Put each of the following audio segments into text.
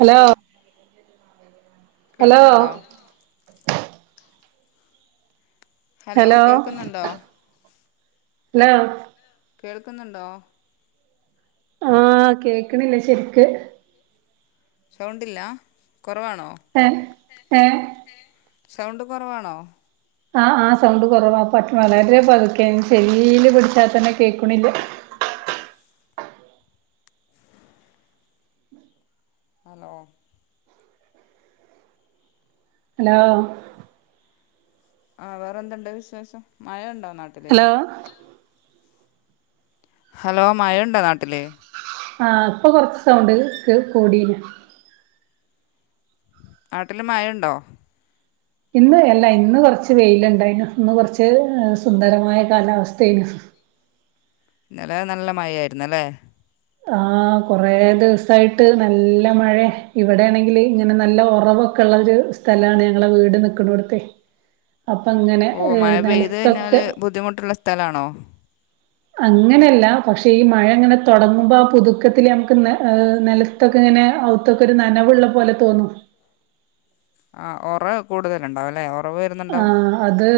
Hello കേൾ hello കേൾക്കുന്നുണ്ടോ hello കേൾക്കുന്നുണ്ടോ ഹലോ കേൾക്കുന്നുണ്ടോ? ആഹ് കേക്കണില്ല ശരിക്ക് സൗണ്ടില്ല കൊറവാണോ ഏഹ് ഏഹ് ഏഹ് സൗണ്ട് കൊറവാണോ ആഹ് ആഹ് സൗണ്ട് കൊറവാ [unintelligible] വളരെ പതുക്കെ ചെവീല് പിടിച്ചാൽ തന്നെ കേൾക്കണില്ല ആന്നോ ഹലോ ആഹ് വേറെ എന്തുണ്ട് വിശേഷം മഴ ഉണ്ടോ നാട്ട് ഹലോ ഹലോ മഴണ്ടോ നാട്ടില് ആഹ് ഇപ്പൊ കൊറച്ച് സൗണ്ട് കെ കൂടീണ് നാട്ടില് മഴണ്ടോ ഇന്ന് അല്ല ഇന്ന് കൊറച്ച് വെയിലുണ്ടായിന്നു ഇന്ന് കൊറച്ച് സുന്ദരമായ കാലാവസ്ഥേനു ഇന്നലെ നല്ല മഴ ആയിര്ന്നല്ലേ ആഹ് കൊറേ ദിവസായിട്ട് നല്ല മഴേ ഇവിടെയാണെങ്കില് ഇങ്ങനെ നല്ല ഒറവ് ഒക്കെ ഉള്ളൊരു സ്ഥലാണ് ഞങ്ങളെ വീട് നിക്കണോടുത്തെയ് അപ്പങ്ങനെ ഓഹ് മഴ പെയ്ത് കഴിഞ്ഞാല് ബുദ്ധിമുട്ടുള്ള സ്ഥലാണോ അങ്ങനെയല്ല പക്ഷെ ഈ മഴ ഇങ്ങനെ തൊടങ്ങുമ്പോ ആ പുതുക്കത്തില് നമുക്കൊന്ന് ഏഹ് നെല ത്തൊക്കെ ഇങ്ങനെ അകത്തൊക്കെ ഒരു നനവുള്ള പോലെ തോന്നും ആഹ് ഒറവ കൂടുതല്ണ്ടാവുല്ലേ ആഹ് അത്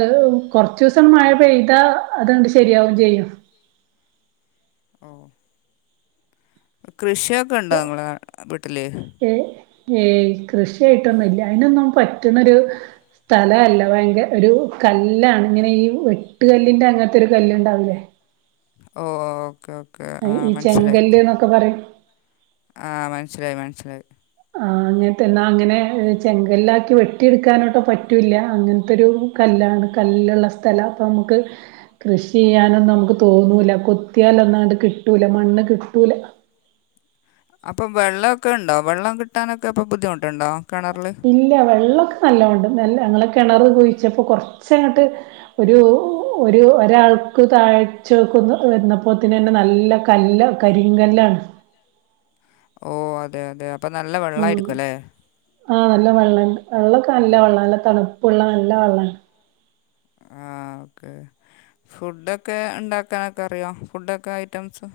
കൊറച്ചുസം മഴ പെയ്താ അതങ്ങണ്ട് ശരിയാവും ചെയ്യും ഓഹ് കൃഷിയൊക്കെ ഉണ്ടോ നിങ്ങളെ വീട്ടില് ഏഹ് ഏയ് കൃഷിയായിട്ടൊന്നുംല്ല അയ്നൊന്നും പറ്റ്ണൊരു സ്ഥല അല്ല ഭയങ്കര ഒരു കല്ലാണ് ഇങ്ങനെ ഈ വെട്ട്കല്ലിൻ്റെ അങ്ങനത്തെരു കല്ല്ണ്ടാവൂല്ലേ ഓഹ് ഓക്കേ ഓക്കേ ആ മനസ്സിലായി ഒക്കെ പറയും ആഹ് മനസ്സിലായി മനസ്സിലായി ആ അങ്ങനത്തെ എന്നാ അങ്ങനെ ചെങ്കല്ലാക്കി വെട്ടിയെടുക്കാനോട്ട് പറ്റൂല്ല അങ്ങനത്തൊരു കല്ലാണ് കല്ലുള്ള സ്ഥലാ അപ്പൊ നമുക്ക് കൃഷി ചെയ്യാനൊന്നും നമുക്ക് തോന്നൂല കൊത്തിയാലൊന്നണ്ട് കിട്ടൂല മണ്ണ് കിട്ടൂല അപ്പൊ വെള്ളക്കെണ്ടോ വെള്ളം കിട്ടാനൊക്കെ അപ്പൊ ബുദ്ധിമുട്ടുണ്ടോ കിണറില് ഇല്ല വെള്ളമൊക്കെ നല്ലോണ്ട് നല്ല ഞങ്ങളെ കെണർ കുഴിച്ചപ്പോ കൊറച്ചങ്ങട്ട് ഒരു ഒരു ഒരാൾക്ക് താഴ്ചകൊന്ന് വന്നപ്പോത്തിനന്നെ നല്ല നല്ല കരിങ്കല്ലാണ് ഓഹ് അതെ അതെ അപ്പൊ നല്ല ഉം വെള്ളായിരിക്കും അല്ലേ ആഹ് നല്ല വെള്ളണ്ട് വെള്ളം ഒക്കെ നല്ല വെള്ളമാണ് നല്ല തണുപ്പുള്ള നല്ല വെള്ളം ആണ് ആഹ് ഓക്കേ ഫുഡൊക്കെ ഇണ്ടാക്കാനൊക്കെ അറിയോ ഫുഡൊക്കെ ഐറ്റംസ്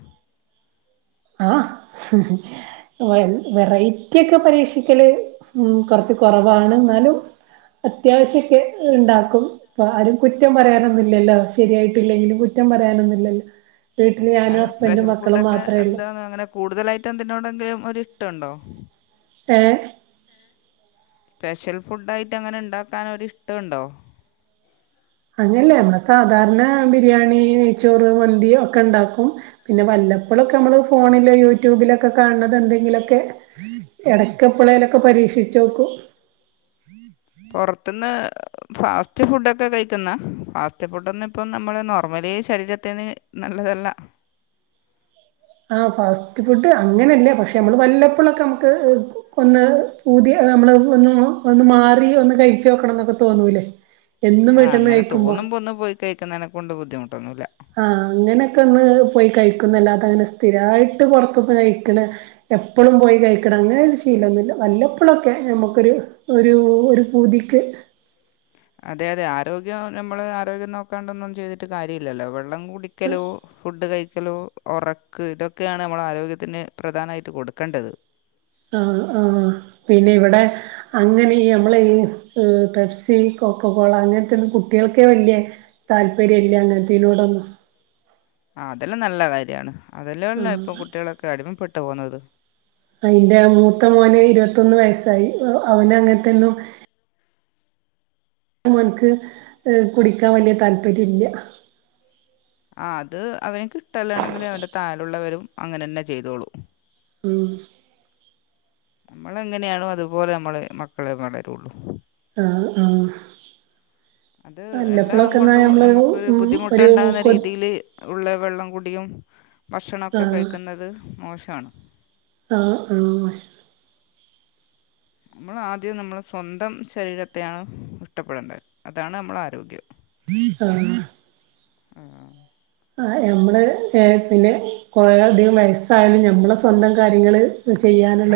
ആഹ് വ വെറൈറ്റി ഒക്കെ പരീക്ഷിക്കല് കൊറച്ച് കുറവാണ് ന്നാലും അത്യാവശ്യ ഒക്കെ ഇണ്ടാക്കും ഇപ്പ ആരും കുറ്റം പറയാനൊന്നും ഇല്ലല്ലോ ശരിയായിട്ടില്ലെങ്കിലും കുറ്റം പറയാനൊന്നുല്ലല്ലോ വീട്ടില് ഞാനും എന്നാലും ഹസ്ബൻഡും സ്പെഷ്യൽ മക്കളും ഫുഡൊക്കെ മാത്രേ ഉള്ളൂ എന്താണ് അങ്ങനെ കൂടുതലായിട്ട് എന്തിനോടെങ്കിലും ഒരിഷ്ടം ഉണ്ടോ ഏഹ് സ്പെഷ്യൽ ഫുഡായിട്ട് അങ്ങനെ ഉണ്ടാക്കാനൊരിഷ്ടണ്ടോ അങ്ങനെയല്ല സാധാരണ ബിരിയാണി, നെയ്ച്ചോറ്, മന്തി ഒക്കെ ഇണ്ടാക്കും പിന്നെ വല്ലപ്പോഴൊക്കെ നമ്മള് ഫോണിലോ യൂട്യൂബിലൊക്കെ കാണണത് എന്തെങ്കിലൊക്കെ എടയ്ക്ക് എപ്പളേലൊക്കെ പരീക്ഷിച്ചു നോക്കും പുറത്തുന്ന് ഫാസ്റ്റ് ഫുഡൊക്കെ കഴിക്കുന്ന ഫാസ്റ്റ് ഫുഡ് ഒന്നുപ്പം നമ്മൾ നോർമലി ശരീര ത്തിന് നല്ലതല്ല ആ ഫാസ്റ്റ് ഫുഡ് അങ്ങനെയല്ല പക്ഷെ നമ്മള് വല്ലപ്പോഴൊക്കെ നമക്ക് ഒന്ന് പൂതി നമ്മള് ഒന്ന് ഒന്ന് മാറി ഒന്ന് കഴിച്ചോക്കണം എന്നൊക്കെ തോന്നൂല്ലേ എന്നും ആ വീട്ട്ന്ന് അങ്ങനെ കഴിക്കുമ്പോ തോന്നുമ്പോൾ ഒന്ന് പോയി കഴിക്കുന്നതിനെ കൊണ്ട് ബുദ്ധിമുട്ടോന്നുല്ല ആഹ് അങ്ങനെയൊക്കെ ഒന്ന് പോയി കഴിക്കുന്നല്ലാതെ അങ്ങനെ സ്ഥിരായിട്ട് പുറത്ത്ന്ന് കഴിക്കല് എപ്പോഴും പോയി കഴിക്കണം അങ്ങനെ ഒരു ശീലമൊന്നുമില്ല വല്ലപ്പോഴൊക്കെ നമുക്കൊരു ഒരു ഒരു പൂതിക്ക് അതെ അതെ ആരോഗ്യം നമ്മള് ആരോഗ്യം നോക്കാണ്ടൊന്നും ചെയ്തിട്ട് കാര്യല്ലല്ലോ വെള്ളം കുടിക്കലോ ഫുഡ് കഴിക്കലും, ഒറക്ക് ഇതൊക്കെയാണ് നമ്മള് ആരോഗ്യത്തിന് പ്രധാനായിട്ട് കൊടുക്കേണ്ടത് ആഹ് ആഹ് പിന്നെ ഇവിടെ അങ്ങനെ ഈ നമ്മളെ ഈ പെപ്സി, കോക്ക കോള അങ്ങൻത്തൊന്നും കുട്ടികൾക്കെ വലിയ താല്പര്യല്ല അങ്ങനത്തെനോടൊന്നും ആ അതെല്ലാം നല്ല കാര്യാണ് അതെല്ലേ ഉള്ളു ആഹ് ഇപ്പൊ കുട്ടികളൊക്കെ അടിമപ്പെട്ടു പോകുന്നത് ആ ഇൻ്റെ മൂത്ത മോന് ഇരുപത്തൊന്ന് വയസായി അവന് അങ്ങൻത്തൊന്നും ഓൻക്ക് കുടിക്കാൻ വലിയ താല്പര്യല്ല ആ അത് അവനിക്ക് ഇഷ്ടല്ലാണെങ്കില് അവൻ്റെ താഴെ ഉള്ളവരും അങ്ങനെന്നെ ചെയ്തോളും ഉം നമ്മളെ എങ്ങനെയാണോ അതുപോലെ നമ്മളെ മക്കളും വളരുള്ളു ആഹ് ആഹ് അത് എല്ലാം വല്ലപ്പോഴൊക്കെന്നാ കൊണ്ടും നമ്മള് നമുക്കൊരു ഉം ഒരു ബുദ്ധിമുട്ട്ണ്ടാവുന്ന കൊ രീതിയില് ഉള്ള വെള്ളം കൂടിയും ഭക്ഷണൊക്കെ ആഹ് കഴിക്കുന്നത് മോശാണ് ആഹ് ആഹ് നമ്മളാദ്യം നമ്മളെ സ്വന്തം ശരീരത്തെയാണ് ഇഷ്ടപ്പെടേണ്ടേ അതാണ് നമ്മളെ ആരോഗ്യം ആഹ് ആഹ് ആ ഞമ്മള് പിന്നെ കൊറേ അധികം വയസ്സായാലും ഞമ്മളെ സ്വന്തം കാര്യങ്ങള്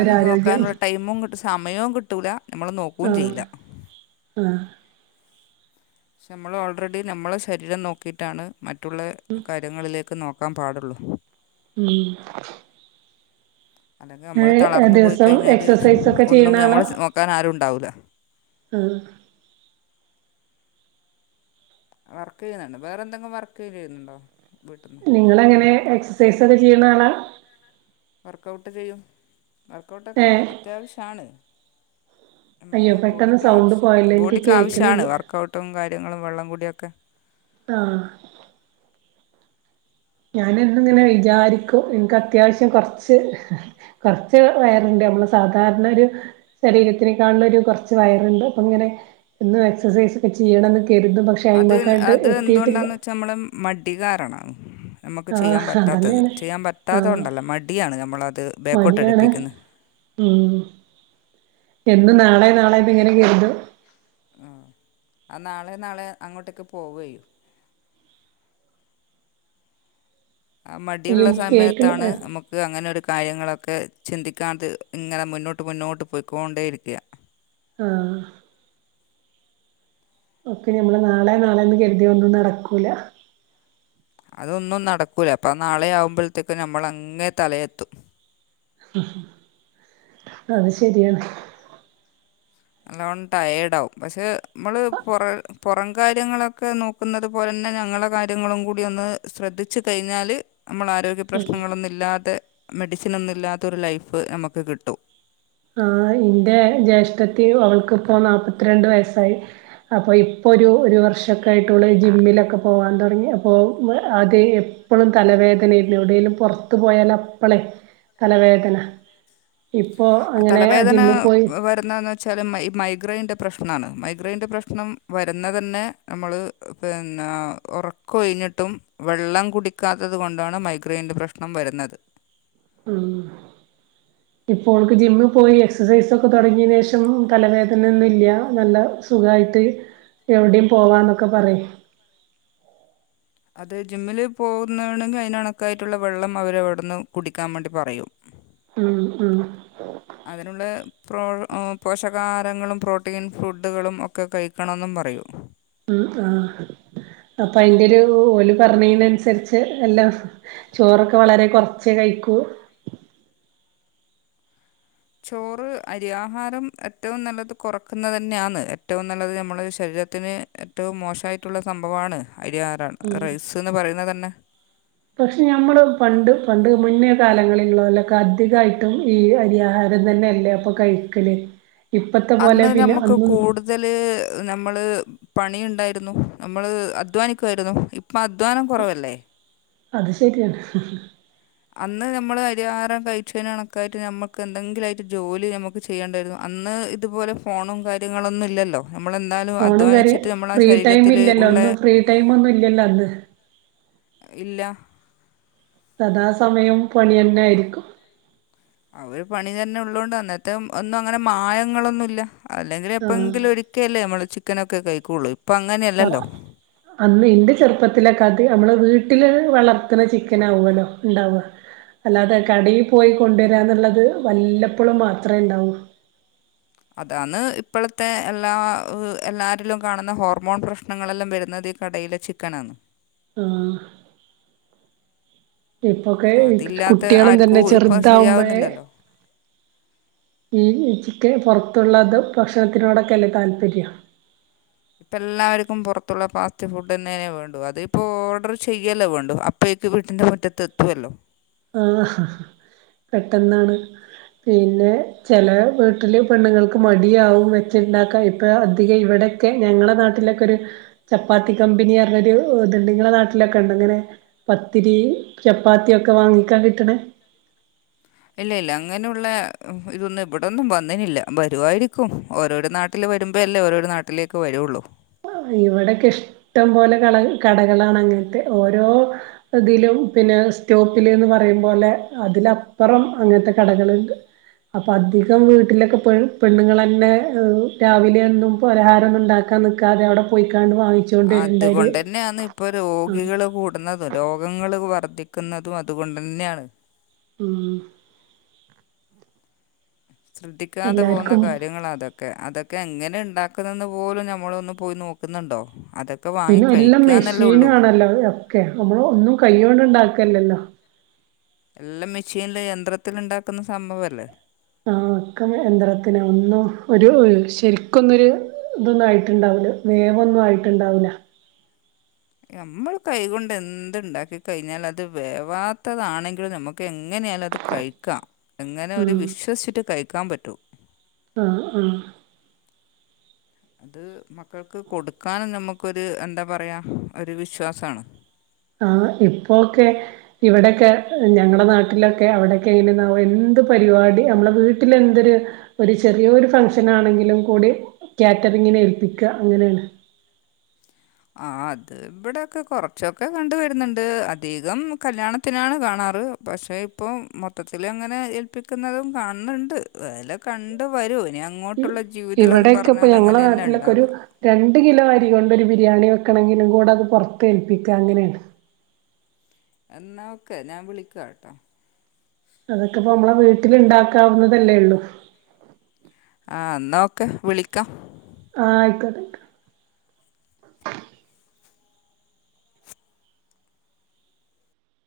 അത് ആരോഗ്യം നോക്കാനുള്ള ടൈമും കിട്ടു സമയവും കിട്ടൂല നമ്മൾ നോക്കും ആഹ് ചെയ്യില്ല ആഹ് പക്ഷെ നമ്മള് ഓൾറെഡി നമ്മളെ ശരീരം നോക്കിയിട്ടാണ് മറ്റുള്ള കാര്യങ്ങളിലേ ക്ക് നോക്കാൻ പാടുള്ളൂ ഉം അല്ലെങ്കിൽ നമ്മൾ ഏഹ് തളർന്നു പോയി ദിവസം കഴിഞ്ഞാൽ എക്സസൈസ് ഒക്കെ ഒന്നും ചെയ്യുന്ന ആളാ നമ്മളെ നോക്കാൻ ആരും ഉണ്ടാവില്ല ആഹ് വർക്ക് ചെയ്യ്ന്നുണ്ട് വേറെ എന്തെങ്കും വർക്ക് ചെയ്യുന്നുണ്ടോ വീട്ട്ന്ന് നിങ്ങളെങ്ങനെ എക്സസൈസൊക്കെ ചെയ്യുന്ന ആളാ വർക്കൗട്ട് ചെയ്യും വർക്കൗട്ടക്കെ ഏഹ് അത്യാവിശ്യാണ് അയ്യോ നമ്മളെ പെട്ടെന്ന് ബോഡിക്ക് സൗണ്ട് ആവശ്യ പോയല്ലോ എനിക്ക് ബോഡിക്ക് ആവശ്യാണ് കേക്കണില്ല വർക്കൗട്ടും കാര്യങ്ങളും വെള്ളം കുടിയൊക്കെ ആഹ് ഞാന് എന്നും ഇങ്ങനെ അത് വിജാരി ക്ക് ഇൻക്ക് അത്യാവിശ്യം കൊറച്ച് കൊറച്ച് വയറ്ണ്ട് നമ്മള് സാധാരണ ഒരു ശരീരത്തിനെക്കാള്ളൊരു കൊറച്ച് വയറ്ണ്ട് അപ്പൊ ഇങ്ങനെ എന്നും എക്സസൈസൊക്ക ചെയ്യണന്ന് കരുതും പ അത് അത് എന്തുകൊണ്ടാന്ന് വെച്ചാ നമ്മളെ മടി കാരണാണ് നമ്മക്ക് ചെയ്യാൻ ആഹ് പറ്റാത്തത് അതന്നെയാണ് ചെയ്യാൻ പറ്റാത്തത് ആഹ് കൊണ്ടല്ല മടിയാണ് നമ്മളത് ബേക്കോട്ട് മടിയാണ് അടുപ്പിക്കുന്ന് ഉം എന്നും നാളെ നാളെന്ന് ഇങ്ങനെ കരുതും ആഹ് അനാളെ നാളെ അങ്ങോട്ടേക്ക് പോവൊയ് ആ ഈ മടിയുള്ള കേക്കിന് സമയത്താണ് നമു ക്ക് അങ്ങനൊരു കാര്യങ്ങളൊക്കെ ചിന്തിക്കാതെ ഇങ്ങനെ മുന്നോട്ട് മുന്നോട്ട് പോയിക്കൊണ്ടേരിക്ക ആഹ് ഒക്കെ ഞമ്മള് നാളെ നാളെ എന്ന് കരുതിയോണ്ട് നടക്കൂല അതൊന്നും നടക്കൂല അപ്പ നാളെ ആകുമ്പഴ്ത്തേക്ക് നമ്മള് അങ്ങെ തലയെത്തും ആ ശരിയാണ് നല്ലോം ടയേഡാവും പക്ഷെ നമ്മള് പൊറ പൊറം കാര്യങ്ങളൊക്കെ നോ ഇപ്പം ഇന്നത്തെ പോലെന്നെ ഞങ്ങളെ കാര്യങ്ങളും കൂടി ഒന്ന് ശ്രദ്ധിച്ച് കഴിഞ്ഞാല് നമ്മളെ ആരോഗ്യം പ്രശ്നങ്ങളൊന്നും ഇല്ലാതെ മെഡിസിനൊന്നും ഇല്ലാത്തൊരു ലൈഫ് നമുക്ക് കിട്ടും ആഹ് ഇന്റെ ജേഷ്ഠത്തി അവൾക്കിപ്പോ നാല്പ്പത്തിരണ്ട് വയസ്സായി അപ്പോ ഇപ്പോരു ഒരു വർഷൊക്കെ ആയിട്ട് ഓള് ജിമ്മിലൊക്കെ പോവാൻ തുടങ്ങി അപ്പോ അത് എ എപ്പളും തലവേദനേന്നു എവിടെലും പൊറത്തു പോയാല് അപ്പളെ തലവേദന ഇപ്പൊ അഹ് തലവേദനാ വരുന്നെ ന്ന് വെച്ചാല് മൈ മൈഗ്രൈൻൻ്റെ പ്രശ്നാണ് മൈഗ്രൈയിൻ്റെ പ്രശ്നം വരുന്നതന്നെ തന്നെ നമ്മള് പിന്നെ ഒറക്കം ഒഴിഞ്ഞിട്ടും വെള്ളം കുടിക്കാത്തത് കൊണ്ടാണ് മൈഗ്രയിന്റെ പ്രശ് ണം വരുന്നത് ഉം ഇപ്പോ ഓൾക്ക് ജിമ്മ് പോയി എക്സസൈസൊക്ക തൊടങ്ങിയതിന് ശേഷം തലവേദനൊന്നും ഇല്യാ നല്ല സുഖായിട്ട് എവടിം പോവാന്നൊക്ക പറയും അത് ജിമ്മിന് പോകുന്നാണെങ്കി അതിന് കണക്കായിട്ടുള്ള വെള്ളം അവര് അവിടുന്ന് കുടിക്കാം വേണ്ടി പറയും. ഉം ഉം അതിനുള്ള പ്രോ പോഷകാഹാരങ്ങളും പ്രോട്ടീൻ ഫുഡ്ഡുകളും ഒക്കെ കഴിക്കണന്നും പറയും ഉം ആഹ് അപ്പൊ ഐന്റെരു ഓല് പറഞ്ഞേനൻസരിച്ച് എല്ലാ ചോറൊക്കെ വളരെ കൊറ്ച്ചെ കഴിക്കൂ ചോറ് അരി ആഹാരം എറ്റവും നല്ലത് കൊറക്കുന്നത് തന്നെ ആന്ന്. എറ്റവും നല്ലത് നമ്മുടെ ശരീരത്തിന് ഏറ്റോം മോശായിട്ടുള്ള സംഭവാണ് അരി ആരാണ് ഉം റൈസ്ന്ന് പറയുന്നതന്നെ. പക്ഷെ ഞമ്മള് പണ്ട് പണ്ട് മുന്നേ കാലങ്ങളില [unintelligible] ല്ലൊക്കെ അധികായിട്ടും ഈ അരിയാഹാര [unintelligible] തന്നെ അല്ലേ അപ്പൊ കഴിക്കല്. ഇപ്പത്തെ പോലെ പിന്നെ അന്നും ജല് നമ്മള് പണിയുണ്ടായിരുന്നു നമ്മള് അധ്വാനിക്ക്വായിരുന്നു ഇപ്പം അധ്വാനം കൊറവല്ലേ. അത് ശെരിയാ അന്ന് ഞമ്മള് അരിഹാരം കഴിച്ചേന് കണക്കായിട്ട് നമ്മക്ക് എന്തെങ്കിലു അയിട്ട് ജോലി നമുക്ക് ചെയ്യേണ്ടായിരുന്നു. അന്ന് ഇതുപോലെ ഫോണും കാര്യങ്ങളൊന്നും ഇല്ലല്ലോ നമ്മളെന്താലും ഫോണും കാര്യ അധ്വാനിച്ചിട്ട് നമ്മള ആ ഫ്രീ ടൈം ശരീരത്തില് ഇല്ലല്ലോ ഉള്ളെ ഒന്നും ഫ്രീ ടൈം ഒന്നും ഇല്ലല്ലോ അന്ന് ഇല്ല സഥാ സമയൊം പണി തന്നാരിക്കും. അവര് പണി തന്നെ ഉള്ളോണ്ട് അന്നത്തെ ഒന്നും അങ്ങനെ മായങ്ങളൊന്നുല്ല അല്ലെങ്കില് എപ്പെയ്ങ്കിലൊര് ഒക്കെ അല്ലെ നമ്മള് ചിക്കനൊക്കെ കഴിക്കൊള്ള് ആഹ് അന്ന് ഇന്റെ ചെറുപ്പത്തിലൊക്കെ അത് നമ്മള് വീട്ടില് വളർത്ത്ണ ചിക്കനാവലൊ ഇണ്ടാവ അല്ലാതെ കടേ പോയി കൊണ്ടരാന്ന്ള്ളത് വല്ലപ്പോളും മാത്രേ ഇണ്ടാവൂ. അതാന്ന് ഇപ്പളത്തെ എല്ലാ എല്ലാരിലും കാണുന്ന ഹോർമോൺ പ്രശ്നങ്ങളെല്ല വരുന്നുന്നത്. കടയിലെ ചിക്കനാന്ന്. ആഹ് ഇപ്പൊക്കെ അതില്ലാത്ത കുട്ട്യേളും തന്നെ ആർക്കും ഇപ്പം ചെറുതാവുമ്പഴേ ശരിയാവുന്നില്ലല്ലോ ഈ ചിക്കൻ പൊറത്തുള്ളത് ഭക്ഷണത്തിനോടൊക്കെല്ലേ താല്പര്യം ഇപ്പ എല്ലാവർക്കും പൊറത്തുള്ള ഫാസ്റ്റ് ഫുഡ്ന്നെനെ വേണ്ടു അതീപ്പോ ഓർഡർ ചെയ്യല്ലേ വേണ്ടു അ പ്പേയ്ക്ക് വീട്ട്ന്റെ മുറ്റത്ത് എത്തൊല്ലോ. ആഹ് ഹാ പെട്ടെന്നാണ്. പിന്നെ ചെലെ വീട്ടില് പെണ്ണുങ്ങൾക്ക് മടിയാവും വെച്ചിണ്ടാക്കാ ഇപ്പം അധികം ഇവിടെ ക്കെ ഞങ്ങളെ നാട്ടിലൊക്കെ ഒരു ചപ്പാത്തി കമ്പനി ആറ്ന്നൊരു ഇത്ണ്ട്. ഇങ്ങടെ നാട്ടിലൊക്കെ ഉണ്ടൊങ്ങനെ? പത്തിരി, ചപ്പാത്തി ഒക്കെ വാങ്ങിക്കാ കിട്ട്ണ് ഇല്ല ഇല്ല അങ്ങനുള്ള ഇതൊന്നും ഇവിടൊന്നും വന്നെനില്ല. വരുവായിരിക്കും ഓരോരു നാട്ട് ട്ടില് വരുമ്പോ അല്ലേ ഓരോരോ നാട്ടിലേക്ക് വരോള്ളൂ. ഇവിടെക്കെ ഇഷ്ടം പോലെ കള കടകളാണ്. അങ്ങനത്തെ ഓരോ ഇ തിലും പിന്നെ സ്റ്റോപ്പില്ന്ന് പറയിം പോലെ അതിലപ്പൊറം അങ്ങൻത്തെ കടകള്ണ്ട്. അപ്പൊ അധികം വീട്ടിലൊക്കെെ പെണ്ണുങ്ങളെന്നെ രാവിലെ എന്നും പലഹാരം ഒന്ന് ഇണ്ടാക്കി ക്കാ നിക്കാതെ അവിടെ പോയിക്കാണ്ട് വാങ്ങിച്ച് അതുകൊണ്ടെന്നേണ് ഇപ്പൊ രോഗികള് കൂടുന്നതും രോഗങ്ങള് വർദ്ധിക്കുന്നതും അതുകൊണ്ടെന്ന്യേണ്. ഉം ശ്രദ്ധിക്കാതെ പോന്ന എല്ലാർക്കും കാര്യങ്ങളത ക്കെ അതൊക്കെ എങ്ങനെ ഉണ്ടാക്കുന്നെന്ന് പോലും നമ്മളൊന്ന് പോയി നോക്കുന്നുണ്ടോ അതൊ പിന്നെ എല്ലാം മെഷീനും ആണല്ലോ ഒക്കെ നമ്മള് ഒന്നും കൈകൊണ്ട് ഉണ്ടാക്കല്ലല്ലോ. എല്ലാം മെഷീനില് യന്ത്രത്തിലിണ്ടാക്കുന്ന സംഭവല്ലേ? ആഹ് ക്ക യന്ത്രത്തിന് ഒന്നും ഒരു ശരിക്കൊന്നൊരു ഇതൊന്നും ആയിട്ടുണ്ടാവില്ല വേവൊന്നും ആയിട്ടുണ്ടാവില്ല. നമ്മള് കൈകൊണ്ട് എന്ത്‌ ഇണ്ടാക്കി കഴിഞ്ഞാല് അത് വേവാത്തതാണെങ്കിലും നമുക്ക് എങ്ങനെയാലും അത് കഴിക്കാ എങ്ങനെ ഉം ഒരു വിശ്വസിച്ചിട്ട് കഴിക്കാൻ പറ്റു. ആഹ് ആഹ്. അത് മക്കൾക്ക് കൊടുക്കാനും നമ്മക്കൊരു എന്താ പറയ ഒരു വിശ്വാസാണ്. ആഹ് ഇപ്പോക്കെ ഇവിടെക്കെ ഞങ്ങടെ നാട്ടിലൊക്കെ അവിടെക്കെ എങ്ങനെയന്നവൊ എന്ത് പരിപാടി നമ്മളെ വീട്ടിലെന്തൊരു ഒരു ചെറിയോരു ഫംഗ്ഷനാണെങ്കിലും കൂടി കാറ്ററിങ്ങിനെ ഏൽപ്പിക്ക അങ്ങനാണ്. ആഹ് അത് ഇവിടെക്കെ കൊറച്ചൊക്കെ കണ്ട് വരുന്ന്ണ്ട് അധികം കല്യാണത്തിനാണ് കാണാറ്. പക്ഷെ ഇപ്പം മൊത്തത്തിലങ്ങനെ ഏൽപ്പിക്കുന്നതും കാണുന്നുണ്ട് വല കണ്ട വരും ഇനി അങ്ങോട്ടുള്ള ജീവിതം എന്ന് ഇവിടെക്കെപ്പോ പറഞ്ഞാൽ ഞങ്ങളെ അങ്ങനെ തന്നെ നാട്ടിലൊക്കെരു ഉണ്ടാവുക രണ്ട് കിലോ അരി കൊണ്ടൊരു ബിരിയാണി വെക്കണങ്കിലും കൂടത് പൊറത്തേൽപ്പിക്ക അങ്ങനെണ്. എന്നാ ഓക്കെ ഞാൻ വിളിക്കാട്ടോ? അതെക്കെപ്പോ മ്മളെ വീട്ടില്ണ്ടാക്കാവുന്നതല്ലേ ഉള്ളൂ? ആഹ് ന്നാ ഓക്കെ വിളിക്കാ. ആഹ് ആയിക്കോട്ടെ